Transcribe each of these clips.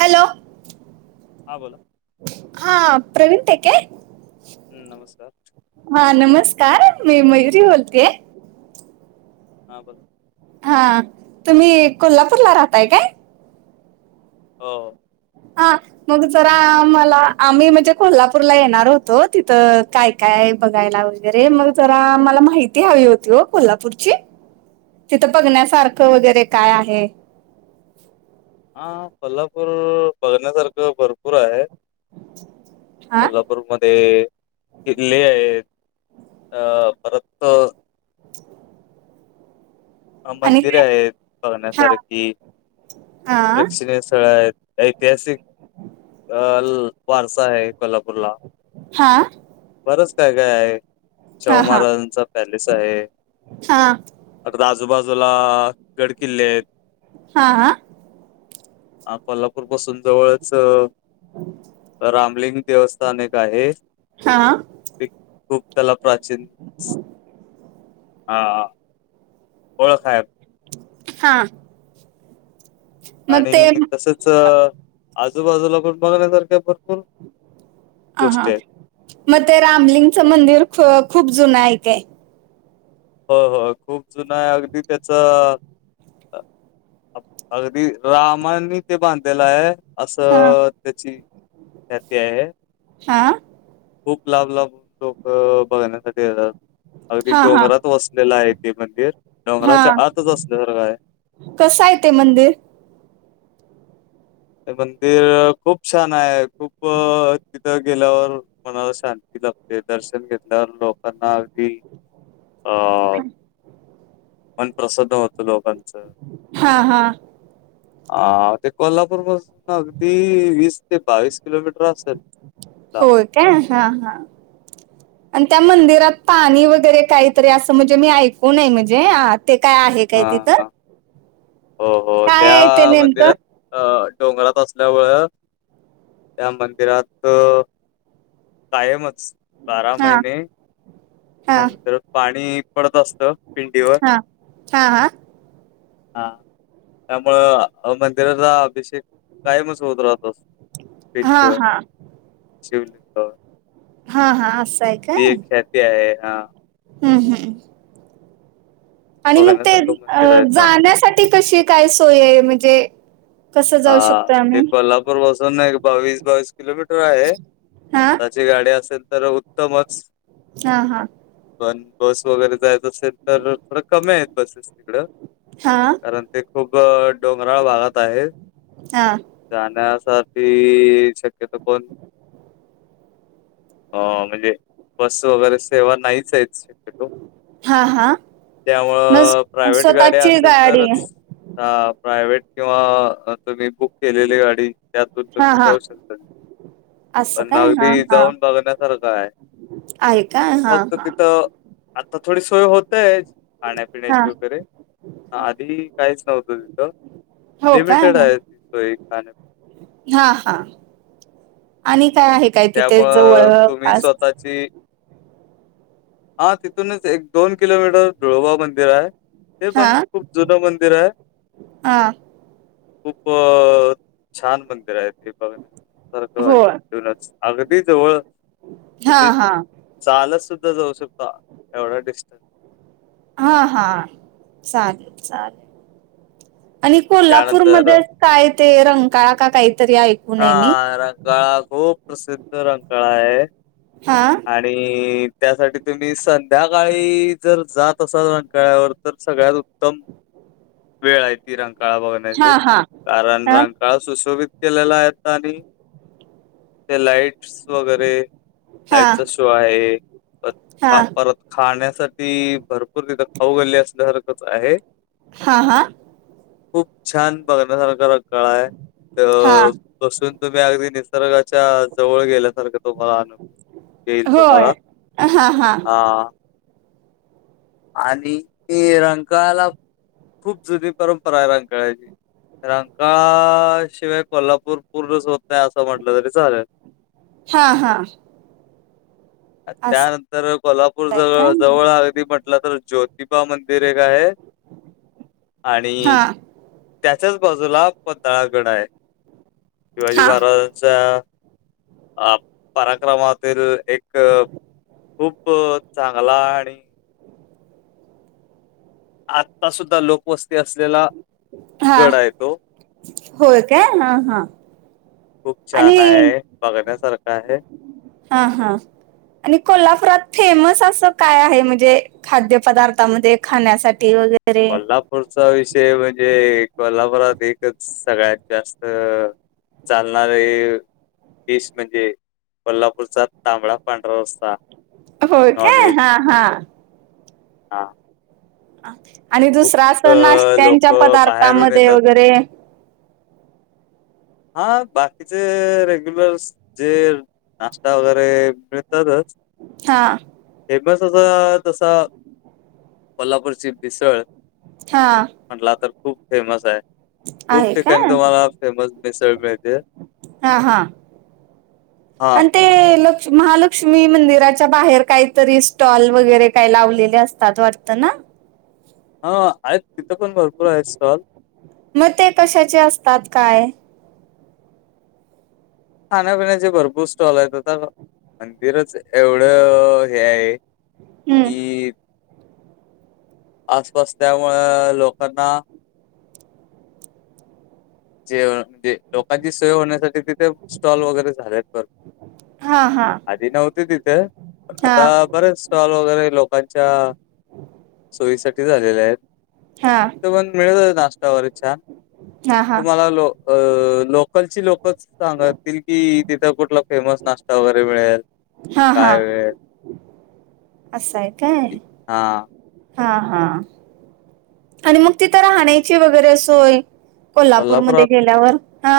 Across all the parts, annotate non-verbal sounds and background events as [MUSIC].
Hello. हां बोला. हां, प्रवीण टेके? हम्म, नमस्कार. हा नमस्कार मी मयुरी बोलतिये. हा बोला. हा तुम्ही कोल्हापूरला राहताय काय? हो. हा मग जरा आमला आम्ही म्हणजे कोल्हापूरला येणार होतो तिथं काय काय बघायला वगैरे मग जरा मला माहिती हवी होती हो कोल्हापूरची. तिथं बघण्यासारखं वगैरे काय आहे? हा कोल्हापूर बघण्यासारखं भरपूर आहे हा कोल्हापू पूरमध्ये किल्ले आहेत अ परत [INAUDIBLE] अ आणि मंदिरे काय आहेत हा बघण्यासारखी प्रेक्षणीय स्थळं आहेत. ऐतिहासिक अ वारसा आहे कोल्हापूरला. हा. बरचं काय काय आहे हा शाहू हा महाराजांचा पॅलेस आहे. हा. आजूबाजूला गडकिल्ले आहेत. हा हा. आ कोल्हापूर पासून जवळच रामलिंग देवस्थान एक आहे. हा. खूप त्याला प्राचीन आ ओळख आहे. हा. मग आणि ते तसेच आजूबाजूला पण बघण्यासारख्या भरपूर अ हा गोष्टी आहेत. मग ते रामलिंगचं मंदिर ख खूप जुन आहे काय? होय होय खूप जुनयं अगदी त्याचं अगदी रामानी ते बांधलेल आहे. हा असं त्याची ख्याती आहे. हा खूप लांब लांबून लोक बघण्यासाठी येतात अगदी हा हा डोंगरात वसलेलं आहे ते मंदिर डोंगराच्या आतच असल्यासारखं आहे. कसयं ते मंदिर? ते मंदिर खूप छान आहे खूप तिथं गेल्यावर मनाला शांती लाभते दर्शन घेतल्यावर लोकांना अगदी अ मन प्रसन्न होत लोकांचं. हा हा. आ ते कोल्हापूर पासून अगदी वीस ते बावीस किलोमीटर असल लांब. होय काय हा हा. आणि त्या मंदिरात पाणी वगैरे काहीतरी असं म्हणजे मी ऐकूनय म्हणजे ते काय आहे? काय हां, तिथं? हां. हो हो काय त्या आहे ते नेमकं मंदिरात अ डोंगरात असल्यामुळं त्या मंदिरात कायमच बारा हा महिने त्या हा मंदिरात पाणी पडत असत पिंडीवर. हा हा हा हा त्यामुळं मंदिराचा अभिषेक कायमच होत राहत असतो हा पिंडीवर हा शिवलिंगावर. हा हा असंय ती एक ख्याती आहे हा. हम्म हम्म. आणि मग ते बघण्यासारखं अ मंदिर आहे चांगलं. जाण्यासाठी कशी काय सोय आहे म्हणजे कसं जाऊ शकतोय आम्ही? पासून एक बावीस बावीस किलोमीटर आहे हा जर गाडी असेल तर उत्तमचं. हा हा. पण बस वगैरे जायच असेल तर थोड कमी आहेत बसेस. तिकडं हा कारण ते खूप डोंगराळ भागात आहे. हा. जाण्यासाठी शक्यता कोण आ म्हणजे बस वगैरे सेवा नाहीच आहेत शक्य तो हा हा मग त्यामुळं प्रायव्हेट गाडी स्वतःची असेल गाडी तरचं आ प्रायव्हेट किंवा तुम्ही बुक केलेली गाडी त्यातून हा तुम्ही हा जाऊ शकतात. असं पण काय हा अगदी हा जाऊन बघण्यासारखं आहे. आहे का? हा फक्त हा. तिथं आता थोडी सोय होतय हा खाण्यापिण्याची वगैरे. आधी काहीच नव्हतं तिथं. हो का? लिमिटेड आहे ती सोय खाण्या हा हा आणि काय आहे काय तिथे जवळपास? सी हा तिथूनच एक दोन किलोमीटर धुळोबा मंदिर आहे. ते हा पण खूप जुनं मंदिर आहे. हा खूप छान मंदिर आहे बघण्यासारखं. होय. नच अगदी जवळ हा तुम्ही हा चालत सुद्धा जाऊ शकता एवढा डिस्टन्स हा हा चालेल चालेल आणि त्यानंतर कोल्हापूरमध्ये काय ते रंकाळा का काहीतरी ऐ हा रंकाळा खूप प्रसिद्ध रंकाळा आहे. हा. आणि त्यासाठी तुम्ही संध्याकाळी जर जात असाल रंकाळ्यावर तर सगळ्यात उत्तम [INAUDIBLE] वेळ आहे ती रंकाळा बघण्याची हा हा कारण हा रंकाळा सुशोभित के लाय आता आणि ते लाइट्स वगैरे हा लाइटचा शो आहे प हा पा परत खाण्यासाठी भरपूर तिथं खाऊ गल्ली असल्यासारखंच आहे. हा हा. खूप छान बघण्यासारखा रंकाळा आहे त्यो हा बसून तुम्ही अगदी निसर्गाच्या जवळ गेल्यासारखं तुम्हाला अनुभव येईल होय तुम्हाला हा हा आ [INAUDIBLE] आणि ते रंकाळाला खूप जुनी परंपरा आहे रंकाळाची रंकाळाशिवाय कोल्हापूर पूर्णच होत नाही असं म्हटलं तरी चालेल. हा हा. असं त्यानंतर कोल्हापूर आहे का जवळ जवळ अगदी म्हटलं तर ज्योत तिबा मंदिर एक आहे आणि हा त्याच्याच बाजूला पन्हाळागड आहे शिवाजी हा महाराजांचा अ पराक्रमातील एक खूप चांगला आणि आत्ता सुद्धा लोकवस्ती असलेला हा गड आहे तो होय काय हा हा खूप छान आणि आहे. बघण्यासारखा आहे. हा हां आणि कोल्हापुरात फेमस असं काय आहे? म्हणजे खाद्य पदार्थामध्ये खाण्यासाठी वगै कोल्हापूरचा विषय म्हणजे कोल्हापुरात एकच सगळ्यात जास्त चालणारी डिश म्हणजे कोल्हापूरचा तांबड पांढरा रस्सा. होय काय नॉनव्हेज हा हा. हा. आणि खूप दुसरा असं नाश्त्यांच्या लोक बाहेरून पदार्थामध्ये येतात वगैरे हा बाकीचे रेग्युलर जे नाश्ता वगैरे मिळतातचं. हा. फेमस असा तसा कोल्हापूरची मिसळ. हा. म्हटला तर खूप फेमस आहे खूप आहे का ठिकाणी तुम्हाला फेमस मिसळ मिळते. हा हा हा आणि ते ल महालक्ष्मी मंदिराच्या बाहेर काहीतरी स्टॉल वगैरे काही लावलेले असतात वाटतं ना. हा आहेत तिथं पण भरपूर आहेत स्टॉल. मग ते कशाचे असतात काय? खाण्यापिण्याचे भरपूर स्टॉल आहेत आता मंदिरच एवढं हे आहे. हम्म. की आसपास त्यामुळं लोकांना जेव म्हणजे लोकांची सोय होण्यासाठी तिथे स्टॉल वगैरे झालेत भरपूर. हा हा. आधी नव्हती तिथं पण हा आता बरेच स्टॉल वगैरे लोकांच्या सोयीसाठी झालेले आहेत. हा. पण मिळत आहे नाश्ता वगैरे छान. हा हा. तुम्हाला लो अ लोकलची लोकचं सांगतील कि तिथं कुठला फेमस नाश्ता वगैरे मिळेल. हा हा काय मिळेल असंय काय? हा हा हा आणि मग तिथं राहण्याची वगैरे सोय कोल्हापुरात कोल्हापूरमध्ये गेल्यावर हा.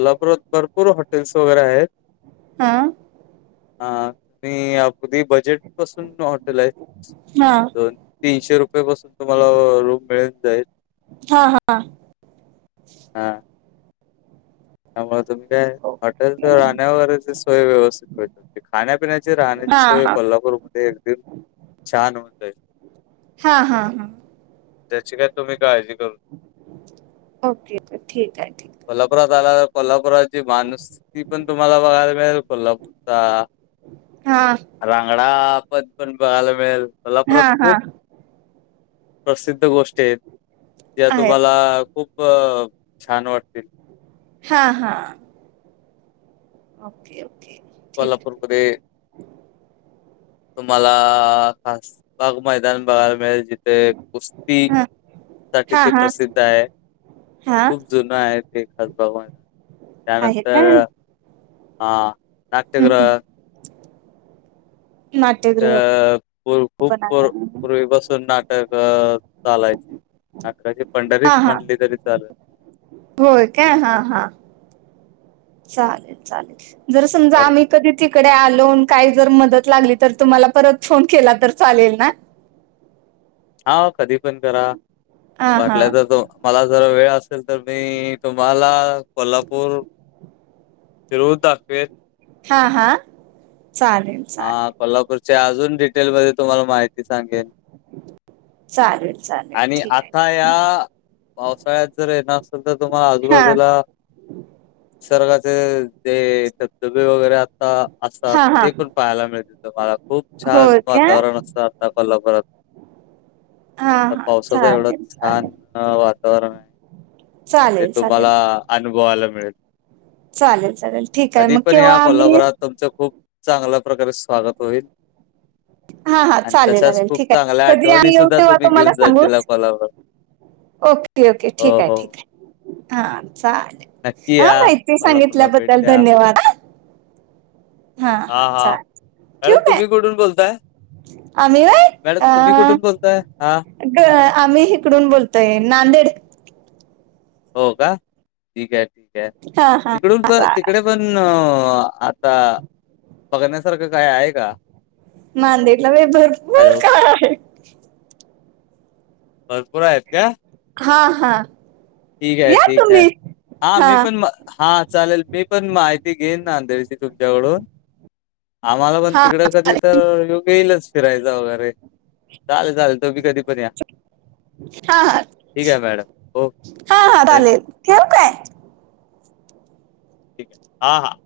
कोल्हापूरात भरपूर हॉटेल्स वगैरे आहेत. हा. हा आणि अगदी बजेट पासून हॉटेल आहे हा दोन. तीनशे रुपयेपासून तुम्हाला रूम मिळून जाईल. हा हा. हा. त्यामुळे तुम्ही काय हॉटेलच्या राहण्या वगैरेची सोय व्यवस्थित भेटल. खाण्यापिण्याची, राहण्याची हा सोय हा कोल्हापूरमध्ये एकदम छान होऊन जाईल. हा, हा, हा. त्याची काय तुम्ही काळजी करून ओके, तर ठीक आहे, ठीक. कोल्हापुरात आला कोल्हापुराची माणूसकी पण तुम्हाला बघायला मिळेल कोल्हापूरचा आहे हा. रांगडा पद पण बघायला मिळेल हा कोल्हापुरात हा खूप प्रसिद्ध गोष्टी आहेत ज्या आहे तुम्हाला खूप छान वाटतील. हा, हा. Okay, okay. ठीक तुम्हाला [UNINTELLIGIBLE] मध्ये तुम्हाला खास बाग मैदान बघायला मिळेल. जि ते आहे कुस्तीसाठी हा हा ते हा प्रसिद्ध आहे. हा खूप जुनं आहे ते [UNINTELLIGIBLE] आहे का त्यानंतर हम्म हा हम्म नाट्यगृह अ नाट्यगृह खू खूप पण पुर्वीपासुन नाट्य तर चालायची. नाटकाची हा पंढरीच हा म्हणली तरी चालेल. होय काय? हा, हा चालेल चालेल. जर समजा पर आम्ही कधी तिकडे आलो न काही जर मदत लागली तर तुम्हाला परत फोन केला तर चालेल ना? हा कधी पण करा. हा हा वाटला तर तो मला जर वेळ असेल, तर मी तुम्हाला कोल्हापूर फिरवून दाखवेन. हा, हा चालेल. हा चालेल कोल्हापूरच्या अजून डिटेलमध्ये तुम्हाला माहिती सांगेन. चालेल चालेल आणि ठीक आहे आता ठीक या पावसाळ्यात जर येणार असेल, तर तुम्हाला आहे आजूबाजूला निसर्गाचे जे धबधबे वगैरे आता हा असतात हा हा ते पण पाहायला मिळते तुम्हाला खूप छान होय का वातावरण असत आता कोल्हापुरात. हा हा पावसाच एवढं चालेल छान चालेल वातावरण आहे. चालेल, चालेल. अनुभवाला मिळेल. चालेल, चालेल ठीक आहे. कधी मग पण केव्हा या आम्ही कोल्हापुरात तुमचं खूप चांगल्या प्रकारे स्वागत होईल. हा हा आणि चालेल तशाच चालेल खूप ठीक आहे चांगल्या कधी आठवणी आम्ही येऊ सुद्धा तेव्हा तुम्ही तुम्हाला घेऊन जाचीला सांगूच कोल्हापुरातनं. Okay, okay. ठीक आहे, ठीक आहे. हा चालेल. नक्की हा या. माहिती कोल्हापूरला भेट सांगितल्याबद्दल द्या. धन्यवाद हा. हा, हा. हां, हां. चालेल ठ्यू मॅडम काय? तुम्ही कुठून बोलताय? आम्ही व्हय मॅडम अ तुम्ही कुठून बोलताय? हां. आम्ही इकडून बोलतोय नांदेड. हो का? ठीक आहे, ठीक आहे. हा हा तिकडून हा, प चालेल तिकडे पण आता बघण्यासारखं काय आहे का? नांदेडला‌ होय भरपूर हॅलो. काय आहे. भरपूर आहेत का? हा, हा. ठिक हाय, या ठिक हाय. तुम्ही. हा मी पण हा चालेल मी पण माहिती घेईन. नांदेडची तुमच्याकडून. आम्हाला पण हा हा, तिकडं कधी चालेल. तर यो गेईलच, फिरायला जावणारे. चाले चालेल तुम्ही कधीपण या. हा हा ठीक आहे मॅडम, हो. हा हा चालेल, धन्यवाद. ठेऊ काय? ठीक आहे, हा हा.